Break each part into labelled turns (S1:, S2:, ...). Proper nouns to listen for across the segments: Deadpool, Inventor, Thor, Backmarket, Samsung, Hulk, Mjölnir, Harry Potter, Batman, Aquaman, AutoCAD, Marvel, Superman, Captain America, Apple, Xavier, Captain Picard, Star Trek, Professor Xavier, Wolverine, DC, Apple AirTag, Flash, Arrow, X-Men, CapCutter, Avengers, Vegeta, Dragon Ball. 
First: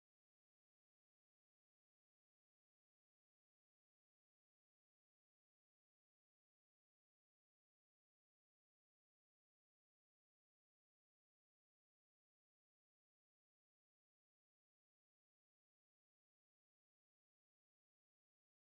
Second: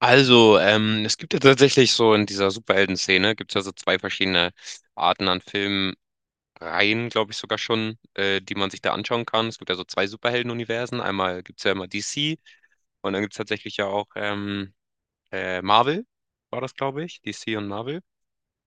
S1: Es gibt ja tatsächlich so in dieser Superhelden-Szene gibt es ja so zwei verschiedene Arten an Filmreihen, glaube ich sogar schon, die man sich da anschauen kann. Es gibt ja so zwei Superhelden-Universen. Einmal gibt es ja immer DC und dann gibt es tatsächlich ja auch Marvel, war das, glaube ich, DC und Marvel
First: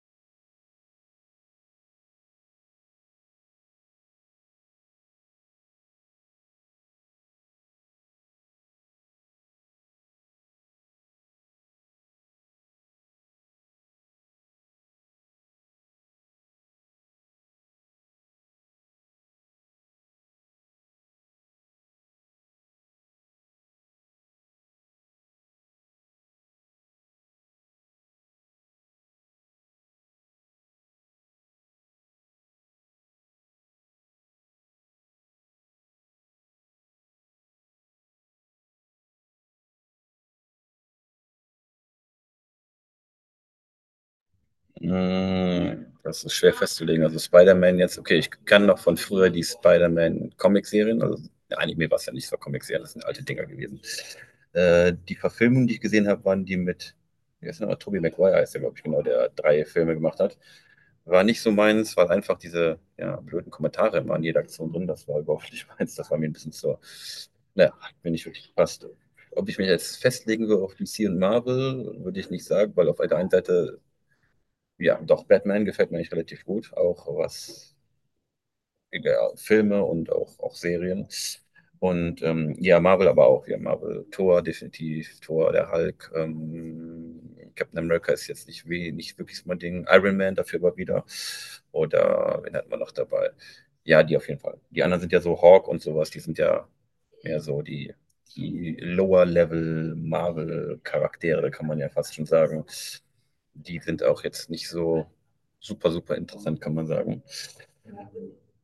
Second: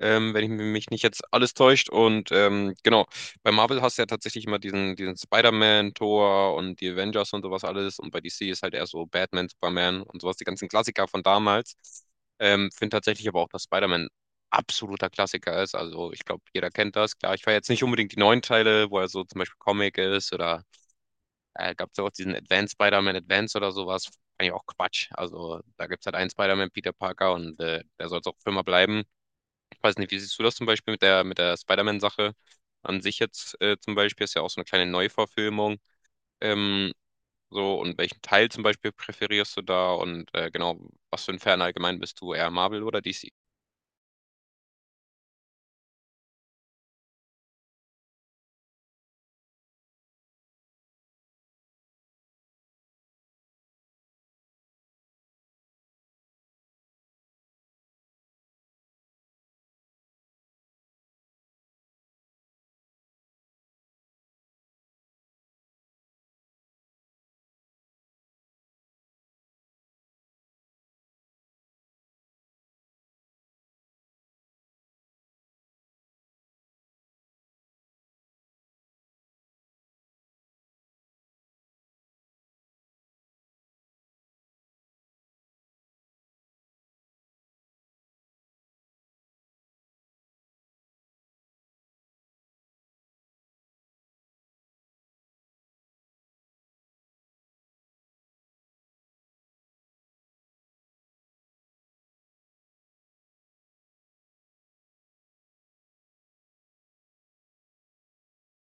S1: ähm, wenn ich mich nicht jetzt alles täuscht. Und genau, bei Marvel hast du ja tatsächlich immer diesen Spider-Man, Thor und die Avengers und sowas alles. Und bei DC ist halt eher so Batman, Superman und sowas, die ganzen Klassiker von damals. Finde tatsächlich aber auch, dass Spider-Man absoluter Klassiker ist. Also ich glaube, jeder kennt das. Klar, ich feiere jetzt nicht unbedingt die neuen Teile, wo er so zum Beispiel Comic ist oder gab es ja auch diesen Advanced Spider-Man Advance oder sowas. Eigentlich auch Quatsch. Also da gibt es halt einen Spider-Man, Peter Parker, und der soll es auch für immer bleiben. Weiß nicht, wie siehst du das zum Beispiel mit der Spider-Man-Sache an sich jetzt zum Beispiel? Ist ja auch so eine kleine Neuverfilmung. Ähm, und welchen Teil zum Beispiel präferierst du da? Und genau, was für ein Fan allgemein bist du? Eher Marvel oder DC?
S2: Hm, das ist schwer festzulegen. Also Spider-Man jetzt, okay, ich kann noch von früher die Spider-Man-Comic-Serien, also Anime war es ja nicht, so war Comic-Serien, das sind alte Dinger gewesen. Die Verfilmungen, die ich gesehen habe, waren die mit, wie heißt der noch, Tobey Maguire heißt der, glaube ich, genau, der drei Filme gemacht hat. War nicht so meins, weil einfach diese ja, blöden Kommentare immer in jeder Aktion drin, das war überhaupt nicht meins, das war mir ein bisschen zu, naja, hat mir nicht wirklich gepasst. Ob ich mich jetzt festlegen würde auf DC und Marvel, würde ich nicht sagen, weil auf der einen Seite ja, doch, Batman gefällt mir eigentlich relativ gut, auch was egal, Filme und auch, auch Serien. Und ja, Marvel aber auch. Ja, Marvel, Thor definitiv, Thor, der Hulk. Captain America ist jetzt nicht, weh, nicht wirklich so mein Ding. Iron Man dafür aber wieder. Oder wen hatten wir noch dabei? Ja, die auf jeden Fall. Die anderen sind ja so Hawk und sowas, die sind ja mehr so die, die Lower-Level-Marvel-Charaktere, kann man ja fast schon sagen, die sind auch jetzt nicht so super, super interessant, kann man sagen.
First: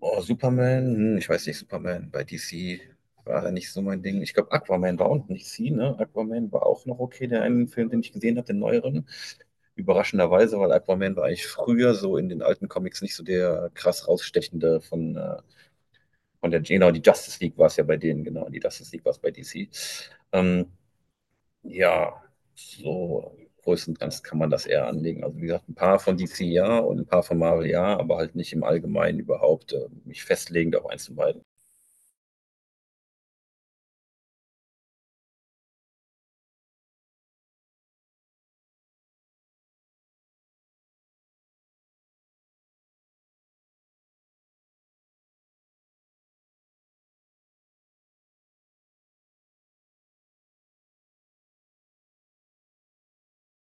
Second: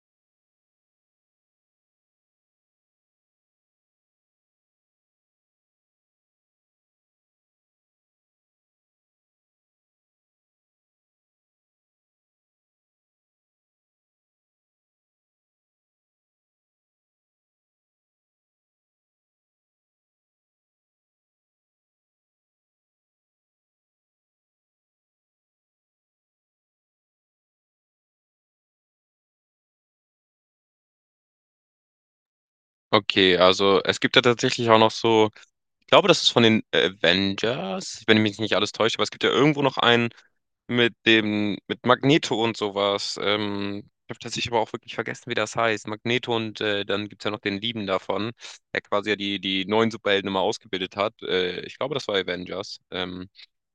S2: Oh, Superman, hm, ich weiß nicht, Superman bei DC war ja nicht so mein Ding. Ich glaube, Aquaman war auch nicht DC, ne? Aquaman war auch noch okay, der einen Film, den ich gesehen habe, den neueren. Überraschenderweise, weil Aquaman war eigentlich früher so in den alten Comics nicht so der krass rausstechende von der, genau, die Justice League war es ja bei denen, genau, die Justice League war es bei DC. Ähm, Ja, so größtenteils kann man das eher anlegen. Also wie gesagt, ein paar von DC ja und ein paar von Marvel ja, aber halt nicht im Allgemeinen überhaupt mich festlegend auf eins von beiden.
S1: Okay, also es gibt ja tatsächlich auch noch so. Ich glaube, das ist von den Avengers, wenn ich mich nicht alles täusche, aber es gibt ja irgendwo noch einen mit Magneto und sowas. Ich habe tatsächlich aber auch wirklich vergessen, wie das heißt. Magneto und dann gibt es ja noch den Lieben davon, der quasi ja die neuen Superhelden immer ausgebildet hat. Ich glaube, das war Avengers.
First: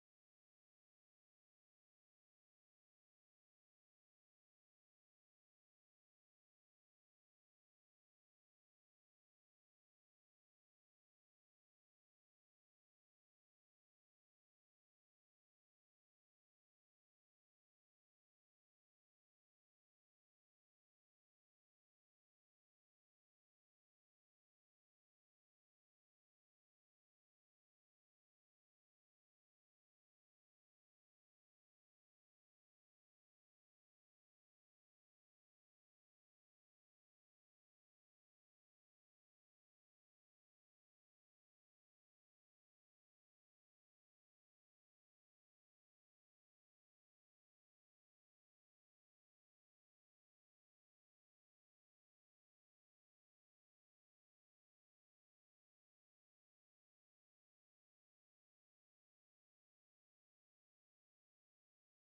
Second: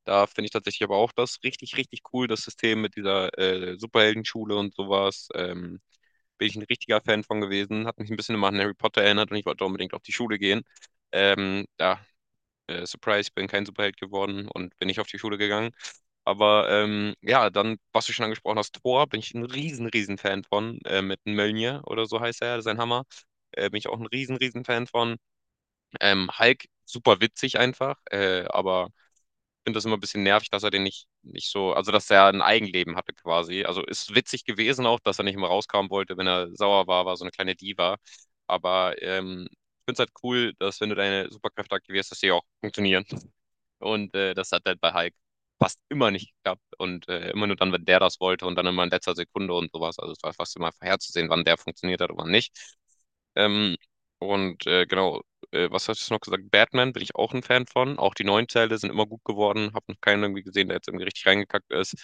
S1: Da finde ich tatsächlich aber auch das richtig, richtig cool, das System mit dieser Superheldenschule und sowas. Bin ich ein richtiger Fan von gewesen. Hat mich ein bisschen immer an Harry Potter erinnert und ich wollte unbedingt auf die Schule gehen. Da Surprise, ich bin kein Superheld geworden und bin nicht auf die Schule gegangen. Aber ja, dann, was du schon angesprochen hast, Thor, bin ich ein riesen, riesen Fan von. Mit Mjölnir oder so heißt er, sein Hammer. Bin ich auch ein riesen, riesen Fan von. Hulk, super witzig einfach. Aber ich finde das immer ein bisschen nervig, dass er den nicht so, also dass er ein Eigenleben hatte quasi. Also ist witzig gewesen auch, dass er nicht immer rauskommen wollte, wenn er sauer war, war so eine kleine Diva. Aber ich finde es halt cool, dass wenn du deine Superkräfte aktivierst, dass die auch funktionieren. Und das hat halt bei Hulk fast immer nicht geklappt und immer nur dann, wenn der das wollte und dann immer in letzter Sekunde und sowas. Also es war fast immer vorherzusehen, wann der funktioniert hat und wann nicht. Ähm, und äh, genau, Was hast du noch gesagt? Batman bin ich auch ein Fan von. Auch die neuen Teile sind immer gut geworden. Hab noch keinen irgendwie gesehen, der jetzt irgendwie richtig reingekackt ist.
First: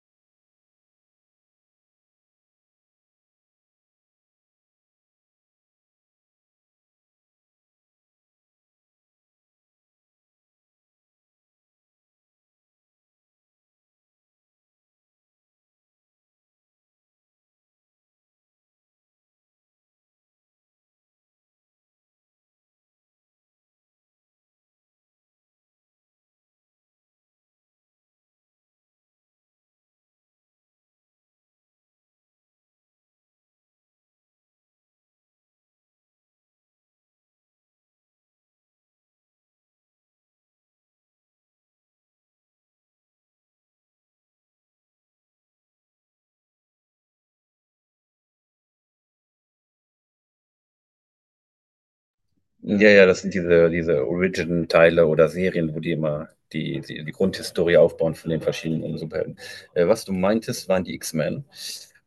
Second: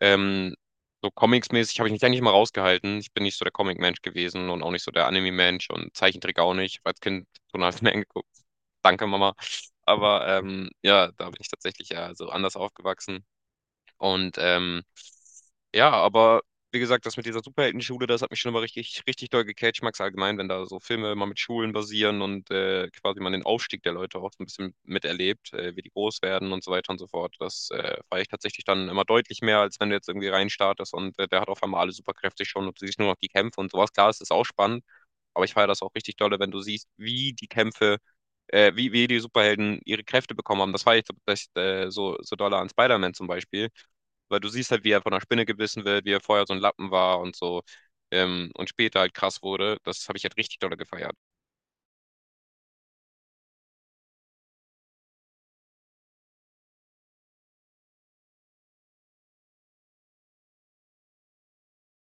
S1: Ähm, so Comics-mäßig habe ich mich eigentlich mal rausgehalten. Ich bin nicht so der Comic-Mensch gewesen und auch nicht so der Anime-Mensch und Zeichentrick auch nicht. Ich hab als Kind Donald Mann geguckt. Danke, Mama. Aber ja, da bin ich tatsächlich ja so anders aufgewachsen. Und ja, aber wie gesagt, das mit dieser Superheldenschule, das hat mich schon immer richtig, richtig doll gecatcht. Ich mag's allgemein, wenn da so Filme immer mit Schulen basieren und quasi man den Aufstieg der Leute auch so ein bisschen miterlebt, wie die groß werden und so weiter und so fort. Das feiere ich tatsächlich dann immer deutlich mehr, als wenn du jetzt irgendwie reinstartest und der hat auf einmal alle Superkräfte schon und du siehst nur noch die Kämpfe und sowas. Klar, es ist auch spannend, aber ich feiere das auch richtig dolle, wenn du siehst, wie die Kämpfe wie die Superhelden ihre Kräfte bekommen haben. Das war ich das, so doll an Spider-Man zum Beispiel, weil du siehst halt, wie er von einer Spinne gebissen wird, wie er vorher so ein Lappen war und so und später halt krass wurde. Das habe ich halt richtig doll gefeiert.
S2: Ja, ja, das sind diese, diese Origin-Teile oder Serien, wo die immer die Grundhistorie aufbauen von den verschiedenen Superhelden. Was du meintest, waren die X-Men.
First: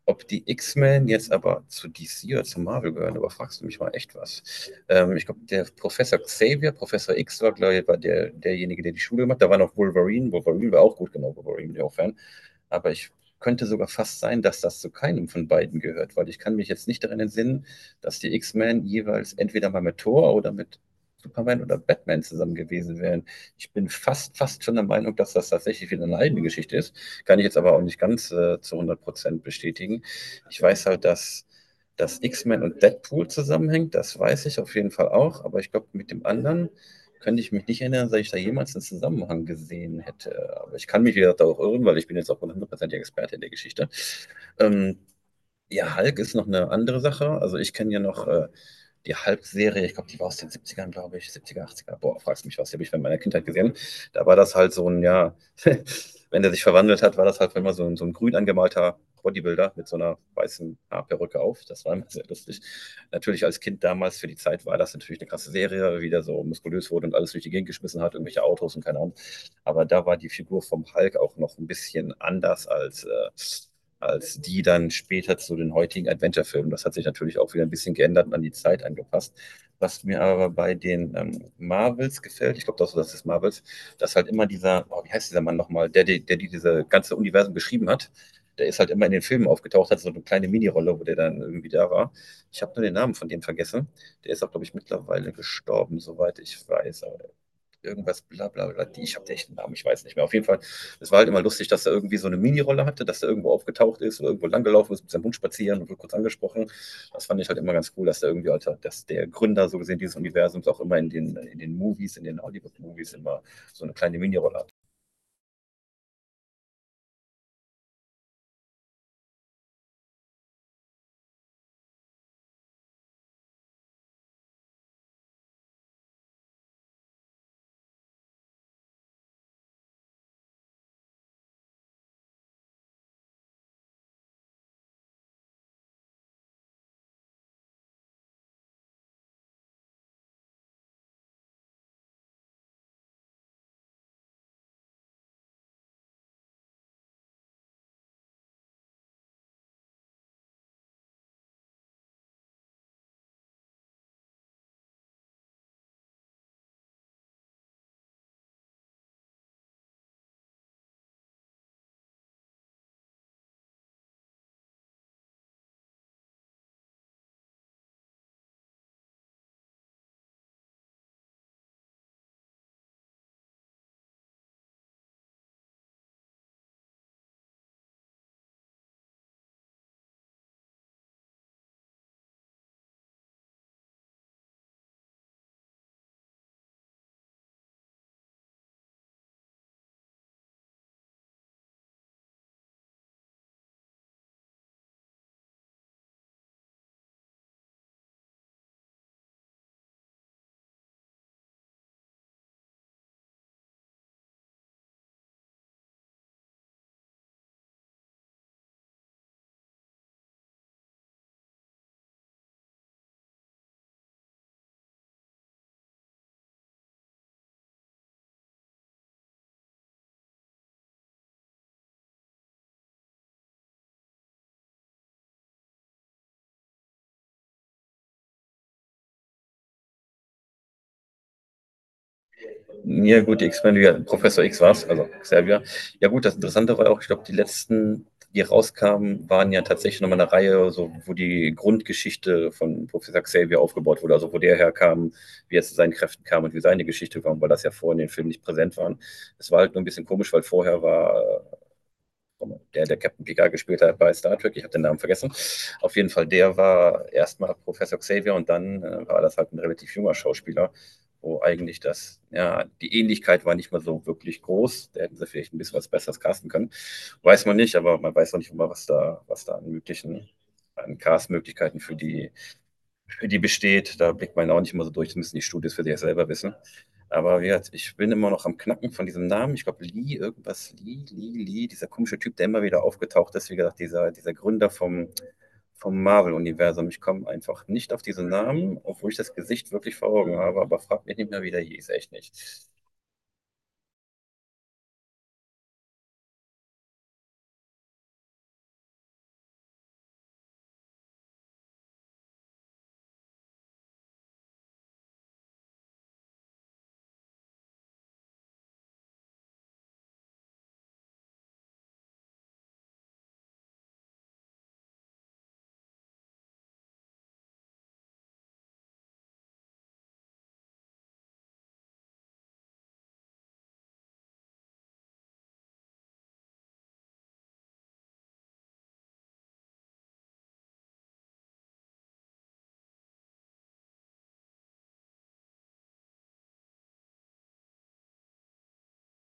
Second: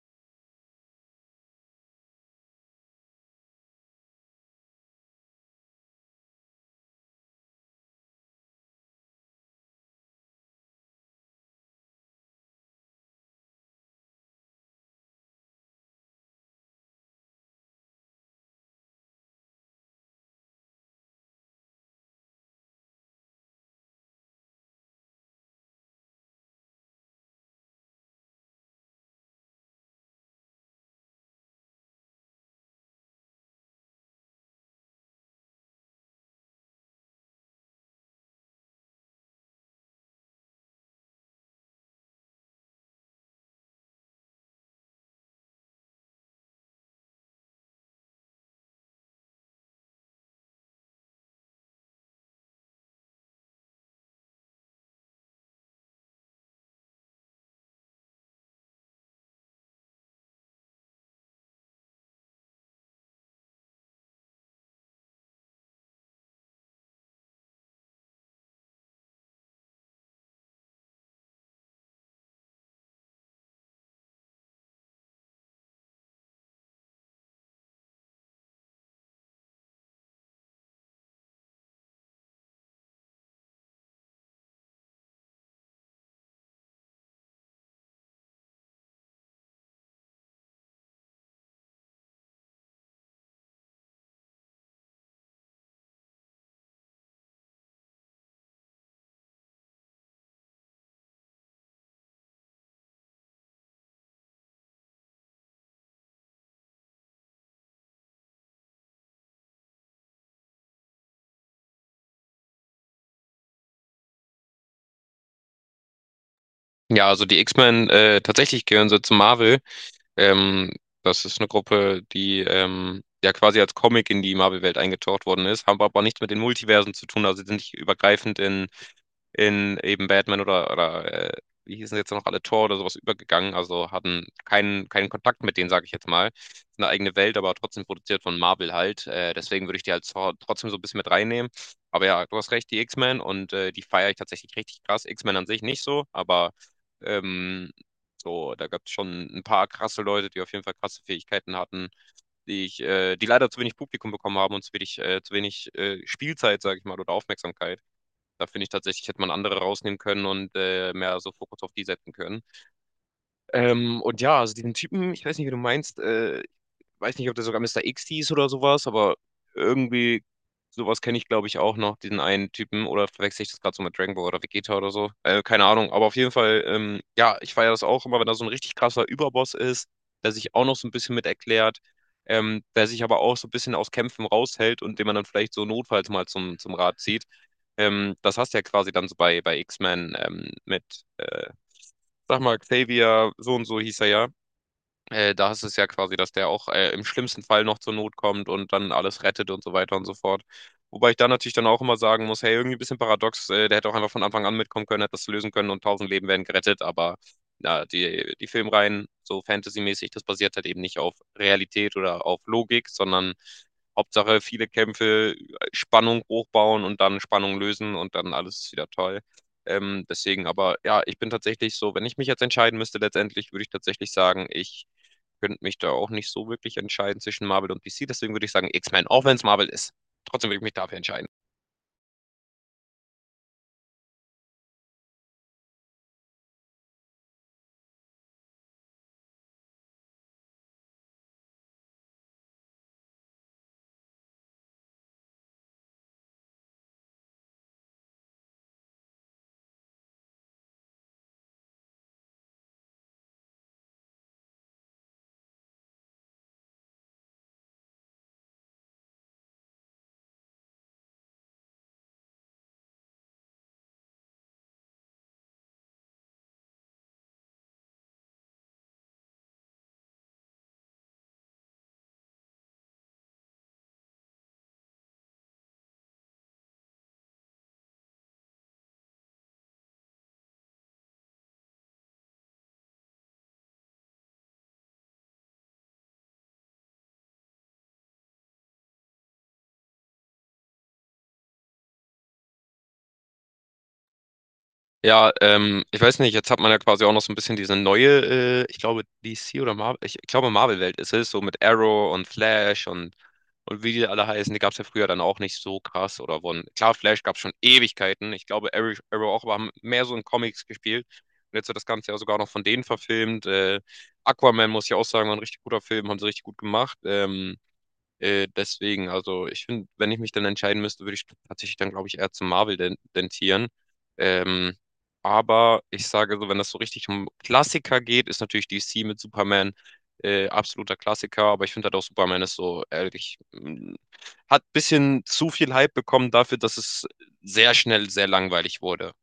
S2: Ob die X-Men jetzt aber zu DC oder zu Marvel gehören, aber fragst du mich mal echt was. Ich glaube, der Professor Xavier, Professor X war, glaube ich, war der, derjenige, der die Schule gemacht hat. Da war noch Wolverine. Wolverine war auch gut, genau, Wolverine, der auch Fan. Aber ich könnte sogar fast sein, dass das zu keinem von beiden gehört, weil ich kann mich jetzt nicht daran entsinnen, dass die X-Men jeweils entweder mal mit Thor oder mit Superman oder Batman zusammen gewesen wären. Ich bin fast, fast schon der Meinung, dass das tatsächlich wieder eine eigene Geschichte ist. Kann ich jetzt aber auch nicht ganz zu 100% bestätigen. Ich weiß halt, dass das X-Men und Deadpool zusammenhängt, das weiß ich auf jeden Fall auch, aber ich glaube, mit dem anderen könnte ich mich nicht erinnern, dass ich da jemals einen Zusammenhang gesehen hätte. Aber ich kann mich, wie gesagt, auch irren, weil ich bin jetzt auch 100%iger Experte in der Geschichte. Ähm, ja, Hulk ist noch eine andere Sache. Also ich kenne ja noch die Hulk-Serie, ich glaube, die war aus den Siebzigern, glaube ich, Siebziger, er, boah, fragst mich was, die habe ich in meiner Kindheit gesehen. Da war das halt so ein, ja, wenn der sich verwandelt hat, war das halt immer so ein grün angemalter Bodybuilder mit so einer weißen Haarperücke auf. Das war immer sehr lustig. Natürlich als Kind damals für die Zeit war das natürlich eine krasse Serie, wie der so muskulös wurde und alles durch die Gegend geschmissen hat, irgendwelche Autos und keine Ahnung. Aber da war die Figur vom Hulk auch noch ein bisschen anders als als die dann später zu den heutigen Adventure-Filmen. Das hat sich natürlich auch wieder ein bisschen geändert und an die Zeit angepasst. Was mir aber bei den Marvels gefällt, ich glaube, das, das ist Marvels, dass halt immer dieser, oh, wie heißt dieser Mann nochmal, der diese ganze Universum geschrieben hat, der ist halt immer in den Filmen aufgetaucht, hat so eine kleine Minirolle, wo der dann irgendwie da war. Ich habe nur den Namen von dem vergessen. Der ist auch, glaube ich, mittlerweile gestorben, soweit ich weiß. Aber irgendwas, bla bla bla. Die, ich habe den echten Namen, ich weiß nicht mehr. Auf jeden Fall, es war halt immer lustig, dass er irgendwie so eine Minirolle hatte, dass er irgendwo aufgetaucht ist oder irgendwo langgelaufen ist, mit seinem Hund spazieren und wird kurz angesprochen. Das fand ich halt immer ganz cool, dass er irgendwie, Alter, dass der Gründer so gesehen dieses Universums auch immer in den Movies, in den Hollywood-Movies immer so eine kleine Minirolle.
S1: Ja, also die X-Men tatsächlich gehören so zu Marvel. Ähm, Das ist eine Gruppe, die ja quasi als Comic in die Marvel-Welt eingetaucht worden ist, haben aber nichts mit den Multiversen zu tun, also sind nicht übergreifend in eben Batman oder wie hießen jetzt noch alle Tor oder sowas übergegangen, also hatten keinen Kontakt mit denen, sage ich jetzt mal. Ist eine eigene Welt, aber trotzdem produziert von Marvel halt. Deswegen würde ich die halt so- trotzdem so ein bisschen mit reinnehmen. Aber ja, du hast recht, die X-Men und die feiere ich tatsächlich richtig krass. X-Men an sich nicht so, aber ähm, da gab es schon ein paar krasse Leute, die auf jeden Fall krasse Fähigkeiten hatten, die leider zu wenig Publikum bekommen haben und zu wenig, Spielzeit, sage ich mal, oder Aufmerksamkeit. Da finde ich tatsächlich, hätte man andere rausnehmen können und mehr so Fokus auf die setzen können. Und ja, also diesen Typen, ich weiß nicht, wie du meinst, weiß nicht, ob der sogar Mister X hieß oder sowas, aber irgendwie sowas kenne ich, glaube ich, auch noch, diesen einen Typen. Oder verwechsel ich das gerade so mit Dragon Ball oder Vegeta oder so? Keine Ahnung, aber auf jeden Fall, ja, ich feiere das auch immer, wenn da so ein richtig krasser Überboss ist, der sich auch noch so ein bisschen mit erklärt, der sich aber auch so ein bisschen aus Kämpfen raushält und den man dann vielleicht so notfalls mal zum Rat zieht. Das hast du ja quasi dann so bei X-Men mit, äh, sag mal, Xavier, so und so hieß er ja. Da ist es ja quasi, dass der auch im schlimmsten Fall noch zur Not kommt und dann alles rettet und so weiter und so fort. Wobei ich da natürlich dann auch immer sagen muss, hey, irgendwie ein bisschen paradox, der hätte auch einfach von Anfang an mitkommen können, hätte das lösen können und tausend Leben wären gerettet, aber na, die Filmreihen, so fantasymäßig, das basiert halt eben nicht auf Realität oder auf Logik, sondern Hauptsache viele Kämpfe, Spannung hochbauen und dann Spannung lösen und dann alles ist wieder toll. Deswegen, aber ja, ich bin tatsächlich so, wenn ich mich jetzt entscheiden müsste, letztendlich würde ich tatsächlich sagen, ich könnte mich da auch nicht so wirklich entscheiden zwischen Marvel und DC. Deswegen würde ich sagen X-Men, auch wenn es Marvel ist. Trotzdem würde ich mich dafür entscheiden.
S2: Ja gut, die X-Men, ja, Professor X war es, also Xavier. Ja gut, das Interessante war ja auch, ich glaube, die letzten, die rauskamen, waren ja tatsächlich nochmal eine Reihe, so, wo die Grundgeschichte von Professor Xavier aufgebaut wurde, also wo der herkam, wie er zu seinen Kräften kam und wie seine Geschichte war, weil das ja vorher in den Filmen nicht präsent waren. Es war halt nur ein bisschen komisch, weil vorher war der, der Captain Picard gespielt hat bei Star Trek, ich habe den Namen vergessen. Auf jeden Fall, der war erstmal Professor Xavier und dann war das halt ein relativ junger Schauspieler, wo eigentlich das, ja, die Ähnlichkeit war nicht mal so wirklich groß. Da hätten sie vielleicht ein bisschen was Besseres casten können. Weiß man nicht, aber man weiß auch nicht immer, was da an möglichen, an Castmöglichkeiten für die wie die besteht, da blickt man ja auch nicht mal so durch, das müssen die Studios für sich selber wissen. Aber wie gesagt, ich bin immer noch am Knacken von diesem Namen. Ich glaube, Lee, irgendwas, Lee, Lee, Lee, dieser komische Typ, der immer wieder aufgetaucht ist, wie gesagt, dieser, dieser Gründer vom, vom Marvel-Universum. Ich komme einfach nicht auf diesen Namen, obwohl ich das Gesicht wirklich vor Augen habe, aber frag mich nicht mehr, wie der hieß, echt nicht.
S1: Ja, ich weiß nicht, jetzt hat man ja quasi auch noch so ein bisschen diese neue, ich glaube DC oder Marvel, ich glaube Marvel-Welt ist es, so mit Arrow und Flash und wie die alle heißen, die gab es ja früher dann auch nicht so krass oder wurden, klar, Flash gab es schon Ewigkeiten, ich glaube Arrow, Arrow auch, aber haben mehr so in Comics gespielt und jetzt wird das Ganze ja sogar noch von denen verfilmt, Aquaman muss ich auch sagen, war ein richtig guter Film, haben sie richtig gut gemacht, deswegen, also ich finde, wenn ich mich dann entscheiden müsste, würde ich tatsächlich dann, glaube ich, eher zu Marvel den- dentieren. Ähm, aber ich sage so, wenn das so richtig um Klassiker geht, ist natürlich DC mit Superman absoluter Klassiker. Aber ich finde halt auch Superman ist so, ehrlich, hat ein bisschen zu viel Hype bekommen dafür, dass es sehr schnell sehr langweilig wurde.